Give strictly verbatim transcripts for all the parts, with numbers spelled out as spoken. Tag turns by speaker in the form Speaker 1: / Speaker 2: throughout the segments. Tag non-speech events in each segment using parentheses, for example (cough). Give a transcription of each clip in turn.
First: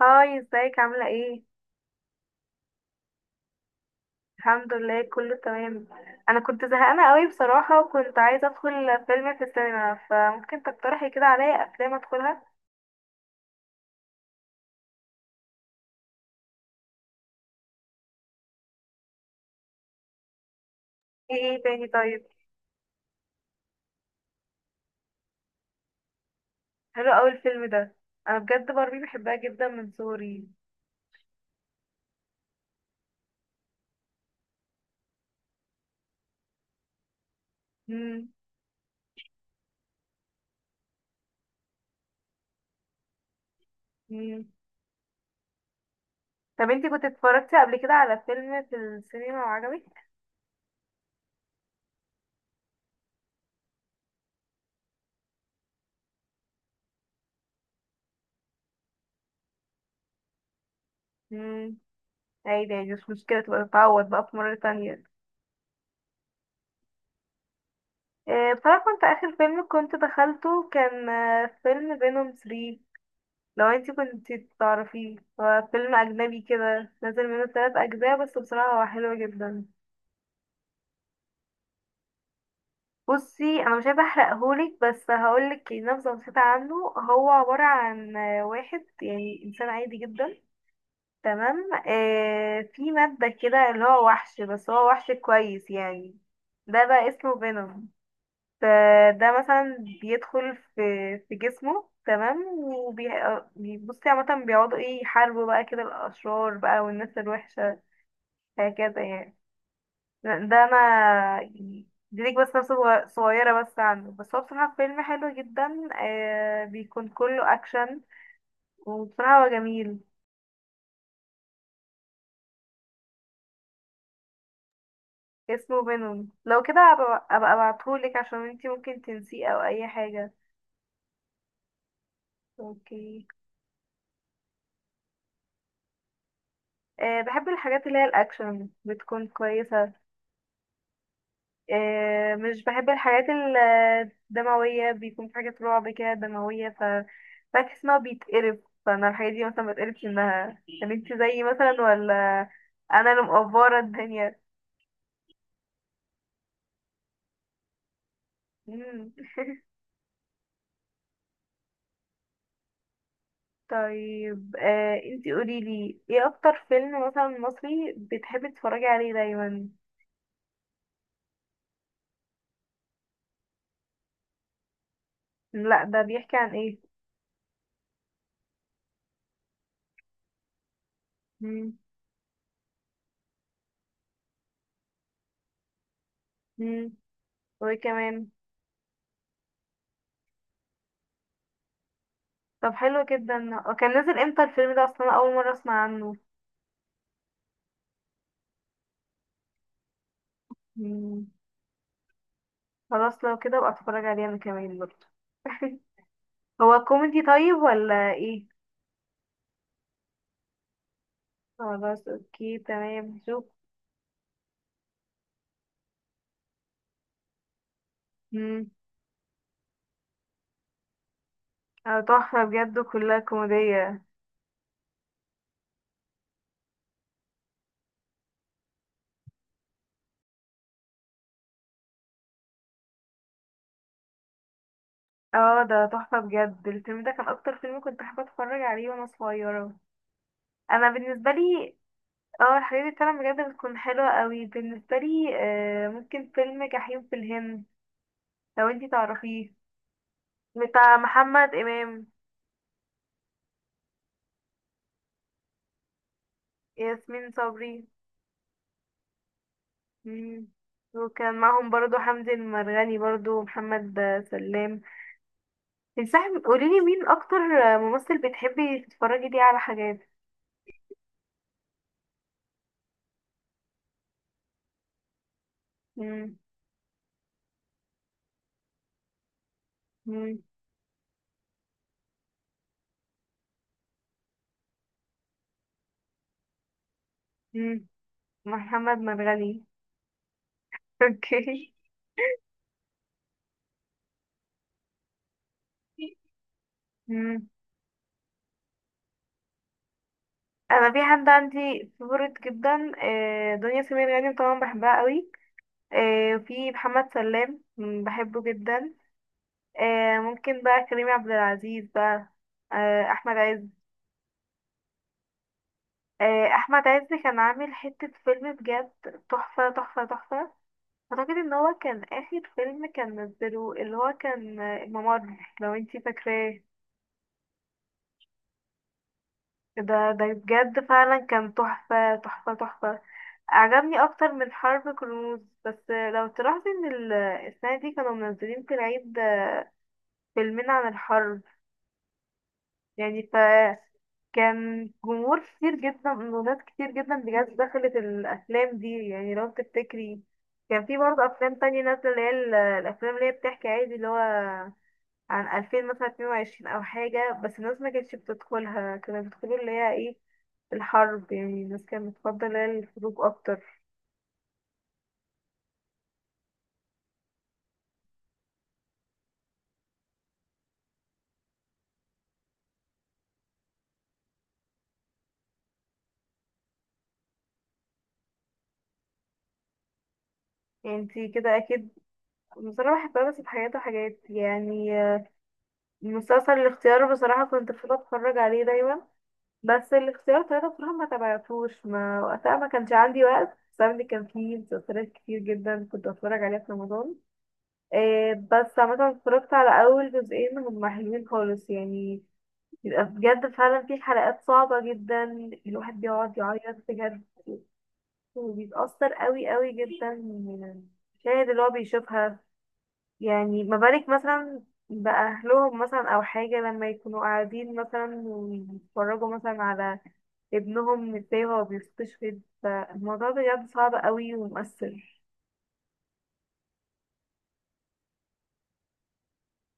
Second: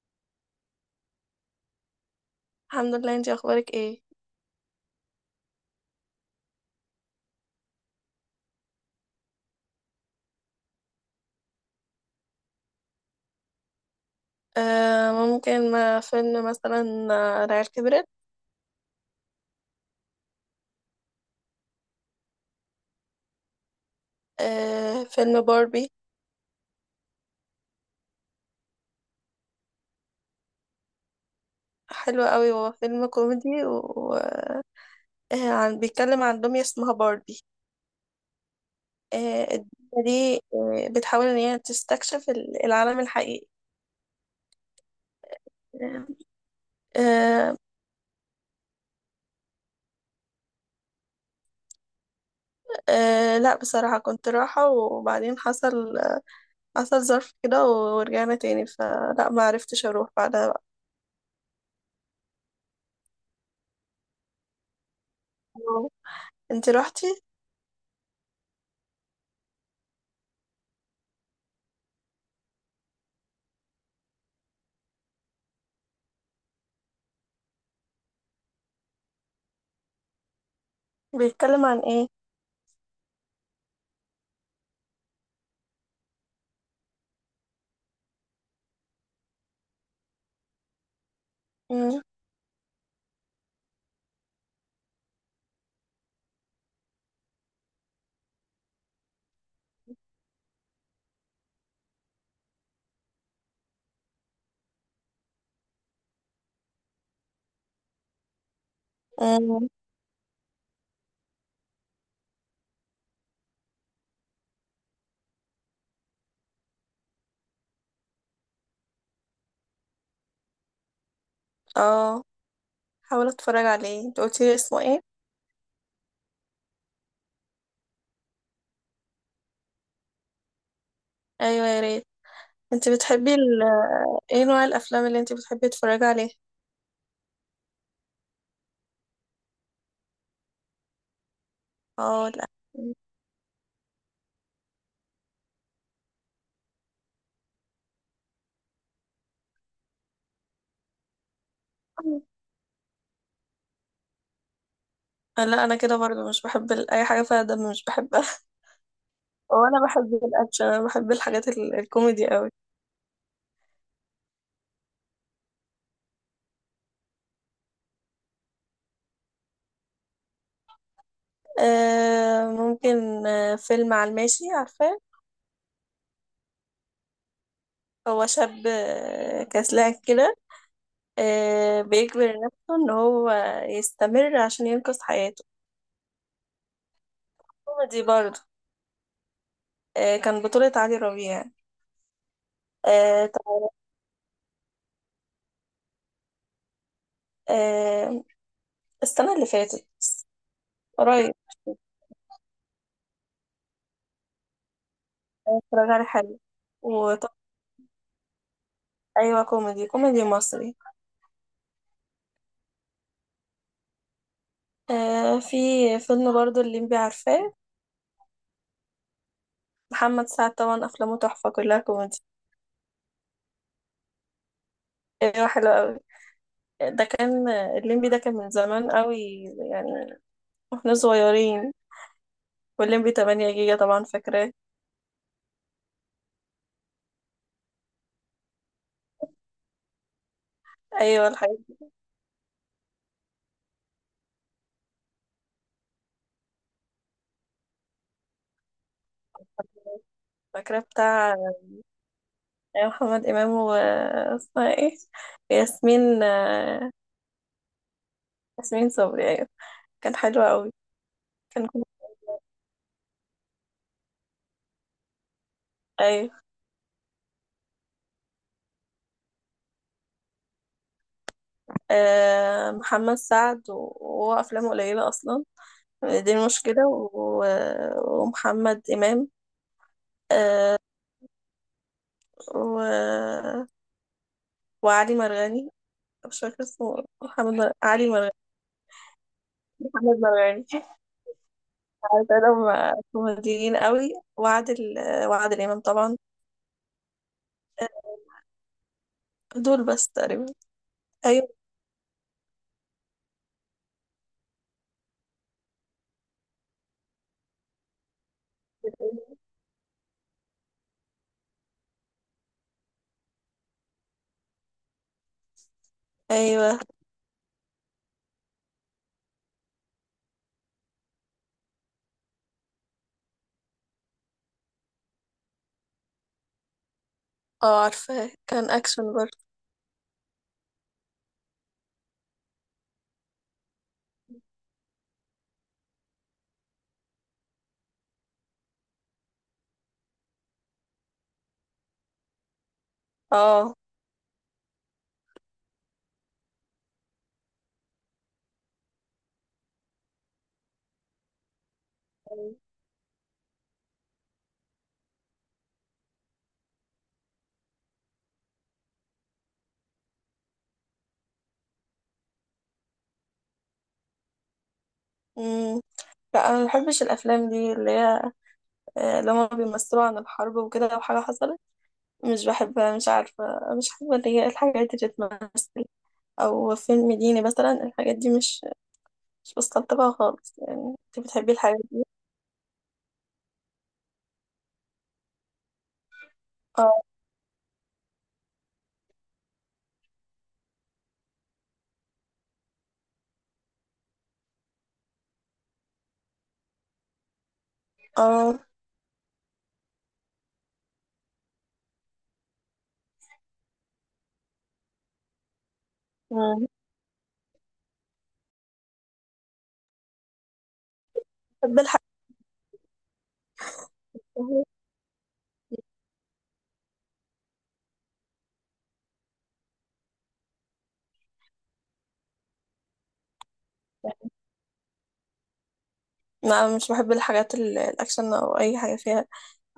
Speaker 1: هاي ازيك عاملة ايه؟
Speaker 2: الحمد لله. انتي اخبارك ايه؟
Speaker 1: الحمد لله، كله تمام. انا كنت زهقانة قوي بصراحة وكنت عايزة ادخل فيلم في السينما، فممكن تقترحي كده عليا افلام ادخلها؟
Speaker 2: آه ممكن ما فيلم مثلا. آه، العيال كبرت.
Speaker 1: ايه ايه تاني طيب؟
Speaker 2: آه فيلم باربي.
Speaker 1: حلو اوي الفيلم ده. انا بجد باربي بحبها جدا من صغري.
Speaker 2: حلو قوي. هو فيلم كوميدي وعن بيتكلم عن دمية اسمها باربي.
Speaker 1: مم.
Speaker 2: آه الدمية دي آه بتحاول ان هي تستكشف ال- العالم الحقيقي.
Speaker 1: مم.
Speaker 2: آه
Speaker 1: طب انتي كنت
Speaker 2: آه.
Speaker 1: اتفرجتي قبل كده على فيلم في السينما وعجبك؟
Speaker 2: آه، لا بصراحة كنت رايحة وبعدين حصل حصل ظرف كده ورجعنا تاني، فلا ما عرفتش اروح بعدها بقى.
Speaker 1: مم. عادي عادي، مش مشكلة، تبقى تتعوض بقى في مرة تانية.
Speaker 2: انتي روحتي؟
Speaker 1: آه، بصراحة كنت، آخر فيلم كنت دخلته كان آه، فيلم فينوم تلاتة. لو انتي كنت تعرفيه هو فيلم أجنبي كده، نزل منه تلات أجزاء، بس بصراحة هو حلو جدا.
Speaker 2: بيتكلم عن ايه؟
Speaker 1: بصي، أنا مش عايزة أحرقهولك، بس هقولك نبذة بسيطة عنه. هو عبارة عن آه، واحد يعني إنسان عادي جدا، تمام، آه في مادة كده اللي هو وحش، بس هو وحش كويس يعني. ده بقى اسمه فينوم. فده مثلا بيدخل في في جسمه تمام، وبي بصي عامة بيقعدوا ايه، يحاربوا بقى كده الأشرار بقى والناس الوحشة، هكذا يعني.
Speaker 2: مم.
Speaker 1: ده ده انا يعني دي ليك بس نفسه، صغ- صغيرة بس عنه، بس هو بصراحة فيلم حلو جدا، آه بيكون كله اكشن، وبصراحة هو جميل.
Speaker 2: اه، حاول اتفرج عليه. انت قلتي لي اسمه ايه؟
Speaker 1: اسمه فينوم، لو كده ابقى أبقى ابعتهولك عشان انتي ممكن تنسيه او اي حاجة.
Speaker 2: ايوه يا ريت. انت
Speaker 1: اوكي.
Speaker 2: بتحبي ال... ايه نوع الافلام اللي انت بتحبي تتفرجي عليها؟
Speaker 1: آه بحب الحاجات اللي هي الاكشن بتكون كويسة.
Speaker 2: اه
Speaker 1: آه،
Speaker 2: لا،
Speaker 1: مش بحب الحاجات ال- الدموية، بيكون في حاجات رعب كده دموية، ف بحس ان هو بيتقرف. فانا الحاجات دي مثلا مبتقرفش منها يعني. انت زيي مثلا ولا انا اللي مقفرة الدنيا؟
Speaker 2: لا انا كده برضه مش بحب ال- اي حاجه فيها دم مش بحبها.
Speaker 1: مم.
Speaker 2: (laughs) وانا بحب الاكشن، انا بحب الحاجات ال... الكوميدي قوي.
Speaker 1: طيب، آه انت قوليلي ايه اكتر فيلم مثلا مصري بتحبي تتفرجي عليه دايما؟
Speaker 2: آه ممكن، آه فيلم على الماشي، عارفاه؟
Speaker 1: لا، ده بيحكي عن ايه؟
Speaker 2: هو شاب آه، كسلان كده.
Speaker 1: مم.
Speaker 2: آه بيجبر نفسه ان هو يستمر عشان ينقذ حياته.
Speaker 1: مم. وايه
Speaker 2: كوميدي
Speaker 1: كمان؟
Speaker 2: برضه. آه كان بطولة علي ربيع.
Speaker 1: طب حلو
Speaker 2: آه،
Speaker 1: جدا، هو كان نازل امتى الفيلم ده اصلا؟ أنا اول مرة اسمع عنه.
Speaker 2: آه، السنة اللي فاتت،
Speaker 1: مم.
Speaker 2: قريب.
Speaker 1: خلاص لو كده ابقى اتفرج عليه انا كمان برضه. (laughs)
Speaker 2: اتفرج على حلو.
Speaker 1: هو كوميدي
Speaker 2: وطب
Speaker 1: طيب ولا ايه؟
Speaker 2: أيوة، كوميدي، كوميدي مصري.
Speaker 1: خلاص اوكي تمام، شوف.
Speaker 2: آه، في فيلم برضو اللي انبي عارفاه،
Speaker 1: امم.
Speaker 2: محمد سعد. طبعا أفلامه تحفة، كلها
Speaker 1: اه
Speaker 2: كوميدي.
Speaker 1: تحفة بجد، كلها كوميدية.
Speaker 2: أيوة حلو أوي. ده كان الليمبي، ده كان من زمان قوي يعني، واحنا صغيرين. والليمبي تمانية جيجا طبعا، فاكراه؟
Speaker 1: اه ده تحفة بجد، الفيلم ده كان اكتر فيلم كنت حابة اتفرج عليه وانا صغيرة. انا
Speaker 2: ايوه
Speaker 1: بالنسبة
Speaker 2: الحاجات
Speaker 1: لي،
Speaker 2: دي.
Speaker 1: اه الحاجات دي فعلا بجد بتكون حلوة قوي بالنسبة لي. آه ممكن فيلم جحيم في الهند، لو انتي تعرفيه.
Speaker 2: فاكراه؟
Speaker 1: بتاع
Speaker 2: بتاع
Speaker 1: محمد امام.
Speaker 2: أيوة، محمد امام و اسمها ايه؟ ياسمين آه،
Speaker 1: ياسمين صبري.
Speaker 2: ياسمين صبري. ايوه كان حلو
Speaker 1: مم.
Speaker 2: قوي.
Speaker 1: وكان
Speaker 2: كان
Speaker 1: معهم
Speaker 2: كوميدي.
Speaker 1: برضو حمدي المرغني، برضو محمد سلام. انصحي،
Speaker 2: أيوة.
Speaker 1: قوليلي مين اكتر ممثل بتحبي تتفرجي ليه على حاجات.
Speaker 2: آه، محمد سعد و- وهو أفلامه قليلة أصلا، دي
Speaker 1: مم.
Speaker 2: المشكلة. و- ومحمد إمام،
Speaker 1: مم.
Speaker 2: آه، و... وعلي مرغني. مش فاكرة اسمه. محمد مر...
Speaker 1: مم.
Speaker 2: علي مرغني،
Speaker 1: محمد مرغني.
Speaker 2: محمد مرغني.
Speaker 1: (laughs) اوكي.
Speaker 2: عارفة كوميديين قوي. وعادل وعادل إمام طبعا.
Speaker 1: مم.
Speaker 2: دول بس تقريبا.
Speaker 1: انا في حد
Speaker 2: أيوة
Speaker 1: عندي فيفورت جدا، آه، دنيا سمير غانم طبعا بحبها قوي. آه، في محمد سلام مم، بحبه جدا. آه، ممكن بقى كريم عبد العزيز بقى. آه، احمد عز. آه،
Speaker 2: أيوة.
Speaker 1: احمد عز كان عامل حتة فيلم بجد تحفة تحفة تحفة. اعتقد ان هو كان اخر فيلم كان نزله اللي هو كان، آه، الممر، لو انتي فاكراه.
Speaker 2: اه عارفة، كان أكشن برضه.
Speaker 1: ده ده بجد فعلا كان تحفة تحفة تحفة. عجبني اكتر من حرب كرموز. بس آه، لو تلاحظي ان ال- السنة دي كانوا منزلين في العيد آه، فيلمين عن الحرب يعني. ف
Speaker 2: اه.
Speaker 1: كان جمهور كتير جدا وناس كتير جدا بجد دخلت الأفلام دي، يعني لو تفتكري كان في برضه أفلام تانية نازلة اللي هي ال- الأفلام اللي هي بتحكي عادي اللي هو عن ألفين مثلا اتنين وعشرين أو حاجة، بس الناس ما كانتش بتدخلها، كانوا بيدخلوا اللي هي ايه، الحرب، يعني الناس كانت بتفضل اللي هي الحروب أكتر.
Speaker 2: مم. لا أنا مبحبش الأفلام دي اللي هي، آه، اللي هما بيمثلوا عن الحرب وكده، لو حاجة حصلت مش بحبها، مش عارفة. مش حابة اللي هي الحاجات اللي بتمثل أو فيلم ديني مثلا. الحاجات دي مش مش بستلطفها خالص
Speaker 1: يعني
Speaker 2: يعني. انت
Speaker 1: انتي
Speaker 2: بتحبي
Speaker 1: كده
Speaker 2: الحاجات
Speaker 1: أكيد.
Speaker 2: دي؟
Speaker 1: بصراحة بحبها بس بحاجات وحاجات يعني. المسلسل الاختيار
Speaker 2: اه
Speaker 1: بصراحة كنت بفضل أتفرج عليه دايما. بس الاختيار ثلاثة بصراحة ما تابعتوش، ما وقتها ما كانش عندي وقت بسبب ان كان فيه مسلسلات كتير جدا كنت بتفرج عليها في رمضان. إيه،
Speaker 2: اه.
Speaker 1: بس عامة اتفرجت على أول جزئين، هما حلوين خالص يعني. بيبقى بجد فعلا في حلقات صعبة جدا، الواحد بيقعد
Speaker 2: مم.
Speaker 1: يعيط بجد، وبيتأثر قوي قوي جدا من المشاهد اللي هو
Speaker 2: بحب الحاجات
Speaker 1: بيشوفها. يعني ما بالك
Speaker 2: اللي
Speaker 1: مثلا
Speaker 2: هي-
Speaker 1: بأهلهم مثلا أو حاجة، لما يكونوا قاعدين مثلا ويتفرجوا مثلا على ابنهم ازاي هو بيستشهد، فالموضوع بجد صعب قوي ومؤثر.
Speaker 2: لا مش بحب الحاجات ال- الأكشن أو أي حاجة فيها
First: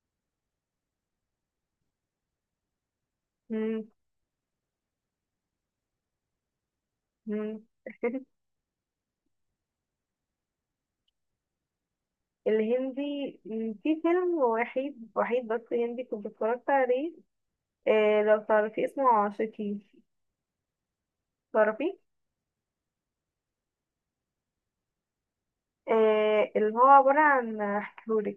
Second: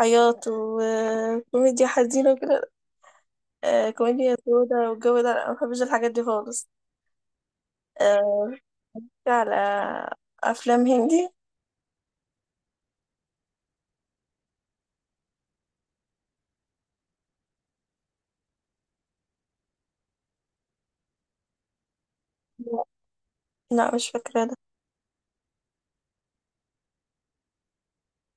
Speaker 2: عياط وكوميديا حزينة وكده.
Speaker 1: مم.
Speaker 2: آه، كوميديا سودة والجو ده، لا ما بحبش الحاجات دي خالص.
Speaker 1: مم. (laughs)
Speaker 2: آه، في على أفلام هندي.
Speaker 1: الهندي، مم، في فيلم وحيد وحيد بس هندي كنت اتفرجت عليه. آه لو تعرفي اسمه عاشقي، تعرفي؟
Speaker 2: لا مش فاكرة ده.
Speaker 1: آه اللي هو عبارة عن، هحكيهولك،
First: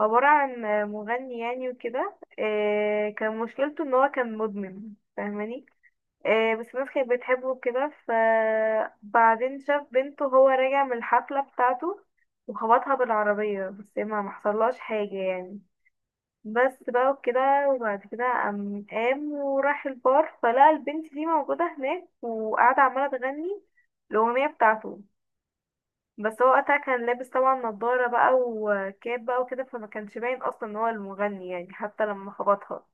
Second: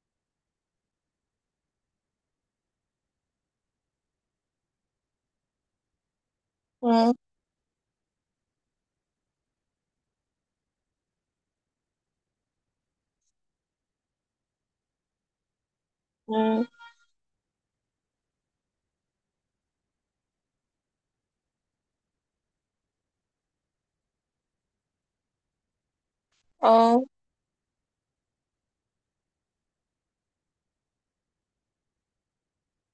Speaker 1: عبارة عن مغني يعني وكده، آه، كان مشكلته ان هو كان مدمن، فاهماني؟ آه، بس الناس كانت
Speaker 2: مم.
Speaker 1: بتحبه كده، فبعدين شاف بنته، هو راجع من الحفلة بتاعته، وخبطها بالعربية بس ما محصلهاش حاجة يعني،
Speaker 2: مم.
Speaker 1: بس بقى وكده. وبعد كده قام قام وراح البار، فلقى البنت دي موجودة هناك وقاعدة عمالة تغني الأغنية بتاعته. بس هو وقتها
Speaker 2: اه.
Speaker 1: كان لابس طبعا نضارة بقى وكاب بقى وكده، فما كانش باين اصلا ان هو المغني يعني حتى لما خبطها.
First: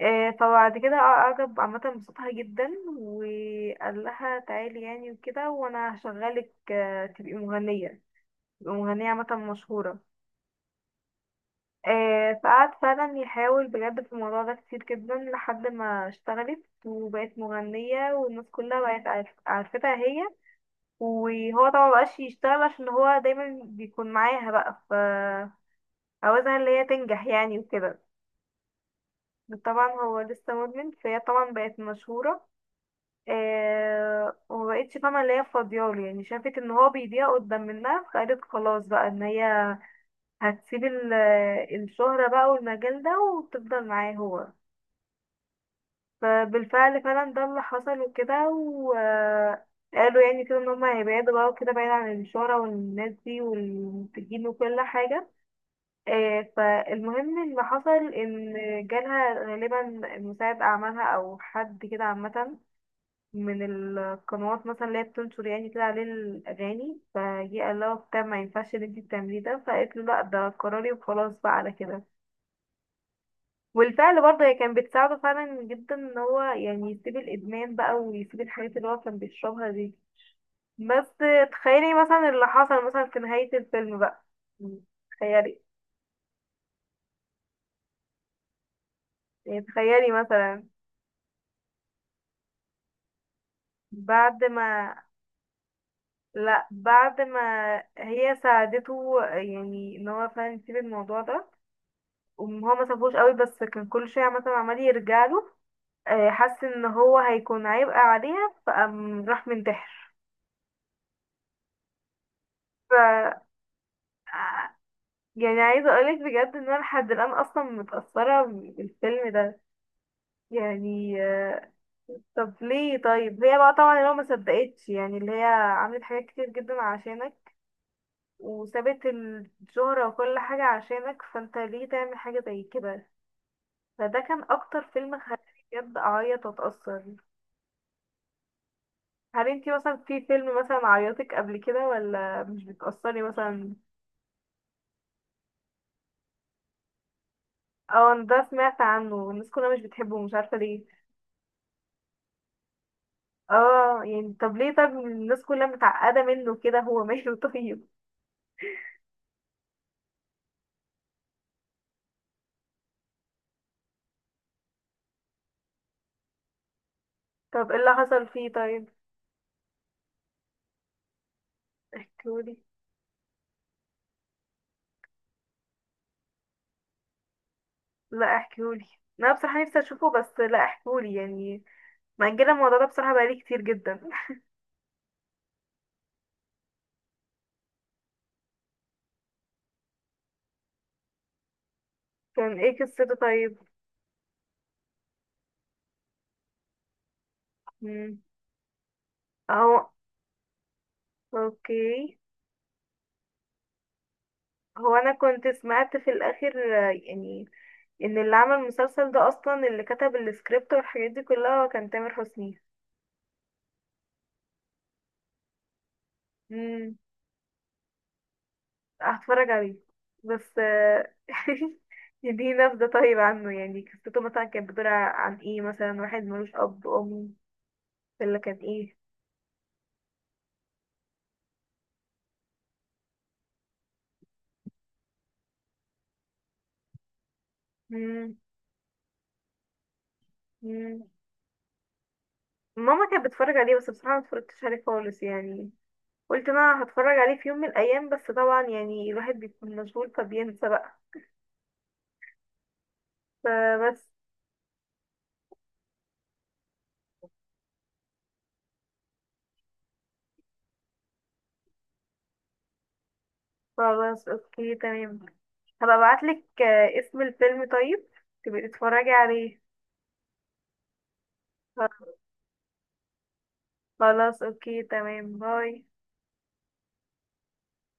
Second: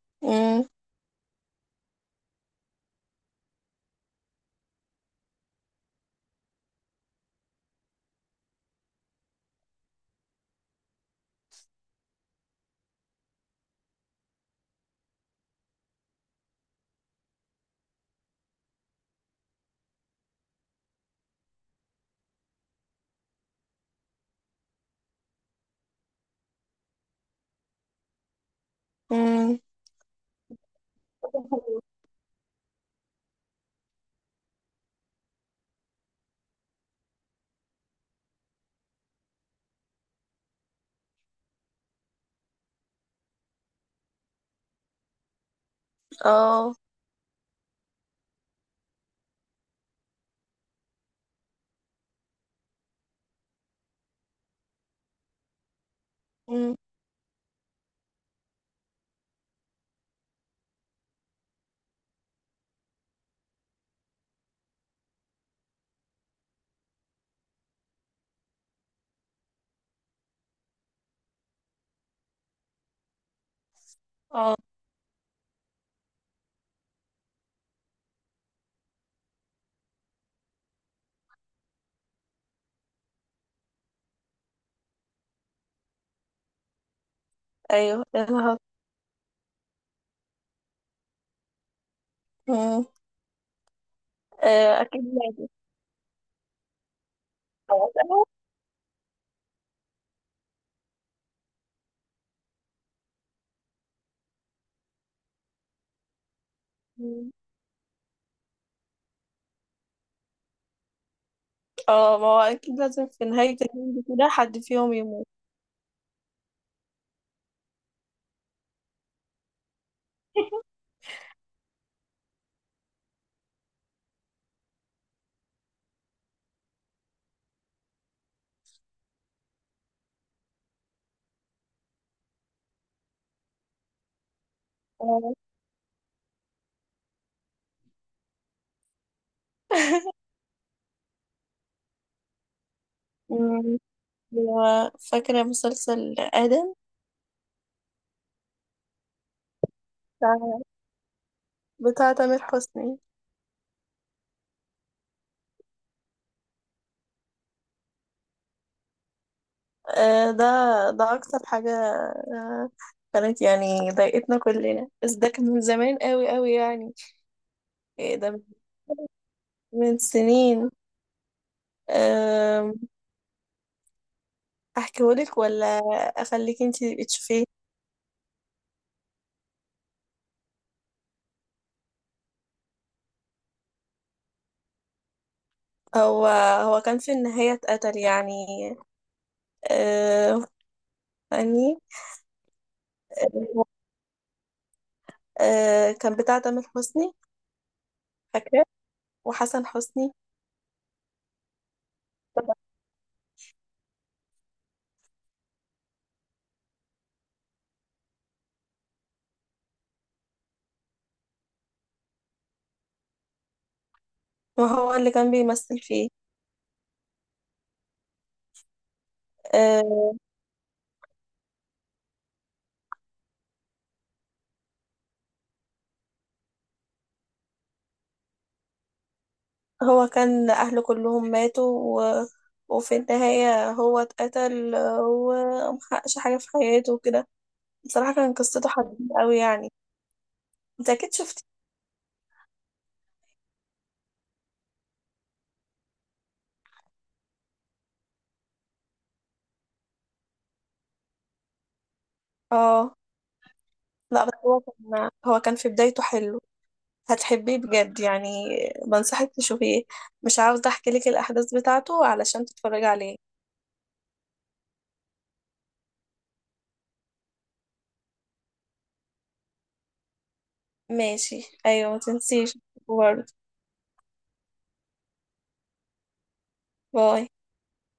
Speaker 1: آه،
Speaker 2: مم.
Speaker 1: فبعد كده اعجب عامة بصوتها جدا، وقال لها تعالي يعني وكده، وانا هشغلك آه، تبقي مغنية، تبقي مغنية عامة مشهورة. آه، فقعد فعلا يحاول بجد في الموضوع ده كتير جدا، لحد ما اشتغلت وبقت مغنية والناس كلها بقت عارف- عارفتها هي، وهو طبعا مبقاش يشتغل عشان هو دايما بيكون معاها بقى، ف عاوزها اللي هي تنجح يعني وكده.
Speaker 2: مم.
Speaker 1: طبعا هو لسه مدمن، فهي طبعا بقت مشهورة، آه ومبقتش فاهمة اللي هي فاضياله يعني، شافت ان هو بيضيع قدام منها، فقالت خلاص بقى ان هي هتسيب ال- الشهرة بقى والمجال ده وتفضل معاه هو.
Speaker 2: اه.
Speaker 1: فبالفعل، فعلا ده اللي حصل وكده، وقالوا يعني كده ان هم هيبعدوا بقى وكده بعيد عن الشهرة والناس دي والمنتجين وكل حاجة. آه،
Speaker 2: مم.
Speaker 1: فالمهم اللي حصل ان جالها غالبا مساعد اعمالها او حد كده عامة من القنوات مثلا اللي هي بتنشر يعني كده عليه الاغاني، فجه قال لها وبتاع ما ينفعش اللي انتي بتعمليه ده، فقالت له لا، ده قراري وخلاص بقى على كده. والفعل برضه هي
Speaker 2: اه.
Speaker 1: كانت بتساعده فعلا جدا ان هو يعني يسيب الادمان بقى ويسيب الحاجات اللي هو كان بيشربها دي. بس تخيلي مثلا اللي حصل مثلا في نهاية الفيلم بقى، تخيلي
Speaker 2: ايوه يا نهار.
Speaker 1: يعني، تخيلي مثلا
Speaker 2: مم.
Speaker 1: بعد
Speaker 2: آه،
Speaker 1: ما،
Speaker 2: اكيد لازم.
Speaker 1: لا، بعد ما
Speaker 2: خلاص اهو.
Speaker 1: هي ساعدته يعني ان هو فعلا يسيب الموضوع ده، وهو ما سابوش قوي بس كان كل شوية مثلا عمال يرجع له، آه، حس ان هو
Speaker 2: مم.
Speaker 1: هيكون عبء عليها فقام راح منتحر.
Speaker 2: اه ما هو اكيد
Speaker 1: ف
Speaker 2: لازم، في نهاية اليوم كده حد فيهم يموت.
Speaker 1: يعني عايزة اقولك بجد ان انا لحد الان اصلا متأثرة بالفيلم ده يعني. آه، طب ليه طيب؟ هي بقى طبعا اللي هو ما صدقتش يعني اللي هي عملت حاجات كتير جدا عشانك وسابت الشهرة وكل حاجة عشانك، فانت ليه تعمل حاجة زي كده؟ فده كان اكتر فيلم
Speaker 2: اه.
Speaker 1: خلاني بجد اعيط واتأثر. هل انتي مثلا في فيلم مثلا عيطك قبل كده ولا مش بتأثري
Speaker 2: مم.
Speaker 1: مثلا؟
Speaker 2: و فاكرة مسلسل آدم،
Speaker 1: اه، أنا ده سمعت عنه والناس كلها مش بتحبه، مش عارفة
Speaker 2: بتاع
Speaker 1: ليه.
Speaker 2: بتاع تامر حسني.
Speaker 1: اه يعني، طب ليه، طب الناس كلها متعقدة منه كده، هو ماله؟ (laughs) طيب.
Speaker 2: آه، ده ده أكتر حاجة آه، كانت يعني ضايقتنا كلنا، بس ده كان من زمان قوي قوي يعني.
Speaker 1: طب ايه اللي
Speaker 2: إيه
Speaker 1: حصل
Speaker 2: ده،
Speaker 1: فيه طيب؟
Speaker 2: من سنين.
Speaker 1: احكيولي.
Speaker 2: آم، أحكيهولك ولا أخليك انتي تشوفيه؟
Speaker 1: لا، احكيولي، انا بصراحة نفسي اشوفه، بس لا، احكيولي يعني، مأجلة الموضوع ده بصراحة بقالي كتير جدا.
Speaker 2: هو هو كان في النهاية اتقتل يعني. آه يعني.
Speaker 1: كان ايه قصته طيب؟
Speaker 2: آه كان بتاع تامر حسني،
Speaker 1: مم.
Speaker 2: فاكرة؟ وحسن
Speaker 1: اهو،
Speaker 2: حسني.
Speaker 1: اوكي. هو انا كنت سمعت في الاخر آه، يعني ان اللي عمل المسلسل ده اصلا، اللي كتب السكريبت والحاجات دي كلها، هو كان تامر حسني.
Speaker 2: ما هو اللي كان بيمثل فيه.
Speaker 1: مم. هتفرج عليه.
Speaker 2: آه.
Speaker 1: بس آه، (laughs) دي نبذة طيب عنه، يعني قصته مثلا كانت بتدور عن ايه مثلا؟ واحد ملوش أب أم ولا كان ايه؟
Speaker 2: هو كان أهله كلهم ماتوا و... وفي النهاية هو اتقتل، آه، ومحققش حاجة في حياته وكده. بصراحة كان
Speaker 1: مم.
Speaker 2: قصته حزينة أوي يعني. انت
Speaker 1: مم.
Speaker 2: أكيد شفتي.
Speaker 1: ماما كانت بتتفرج عليه بس بصراحة متفرجتش عليه خالص يعني، قلت انا هتفرج عليه في يوم من الأيام، بس طبعا يعني الواحد بيكون مشغول فبينسى بقى،
Speaker 2: اه
Speaker 1: فبس.
Speaker 2: لا بس هو كان، هو كان في بدايته حلو، هتحبيه بجد يعني. بنصحك تشوفيه. مش عاوزة احكي لك الاحداث بتاعته علشان تتفرجي عليه.
Speaker 1: خلاص اوكي تمام، هبقى ابعتلك آه، اسم الفيلم طيب، تبقي تتفرجي عليه.
Speaker 2: ماشي ايوه، ما تنسيش برضه.
Speaker 1: خلاص اوكي تمام، باي.
Speaker 2: باي.